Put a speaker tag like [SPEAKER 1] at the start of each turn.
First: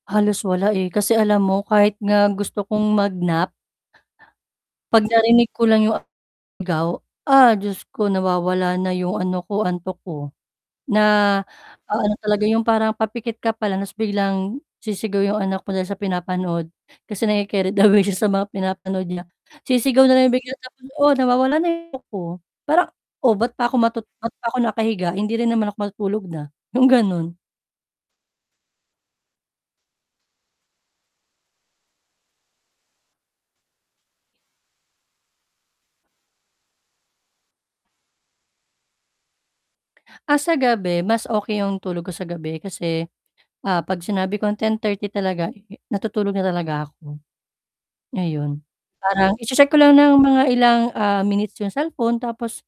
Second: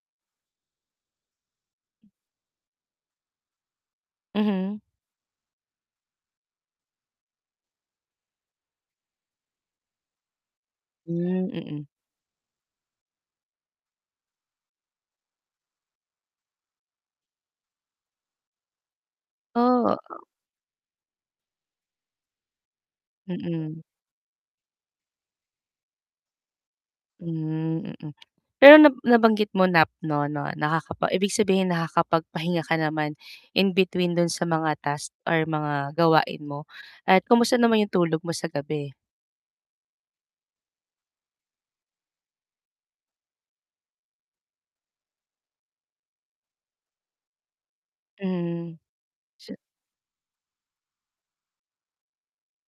[SPEAKER 1] Halos wala, eh, kasi alam mo kahit nga gusto kong mag-nap
[SPEAKER 2] Mhm.
[SPEAKER 1] 'pag narinig ko lang 'yong [unintelligible] Ah Diyos ko! nawawala na 'yong ano ko, antok ko, na
[SPEAKER 2] Hmm, mm.
[SPEAKER 1] a-ano talaga 'yong parang papikit ka pala ta's biglang sisigaw 'yong anak ko dahil sa pinapanood kasi na c caried away siya sa mga pinapanood niya
[SPEAKER 2] Oh.
[SPEAKER 1] sisigaw na lang bigla, oo nawawala na yung [unintelligible] parang oh 'bat pa
[SPEAKER 2] Mm.
[SPEAKER 1] ba't pa ako nakahiga, hindi rin naman ako matutulog na, yung gano'n.
[SPEAKER 2] Hmm, mm. Pero na nabanggit mo nap no no naka ibig sabihin nakakapagpahinga ka naman in between dun sa mga task or mga gawain mo, at kamusta naman yung tulog mo sa gabi?
[SPEAKER 1] Ah, sa gabi mas okay yung tulog ko sa gabi kasi, ah, 'pag sinabi kong 10:30 talaga natutulog na talaga ako, ngayon,
[SPEAKER 2] Hmm.
[SPEAKER 1] parang
[SPEAKER 2] Se
[SPEAKER 1] i-che-check ko lang ng mga ilang, ah, minutes yung cellphone tapos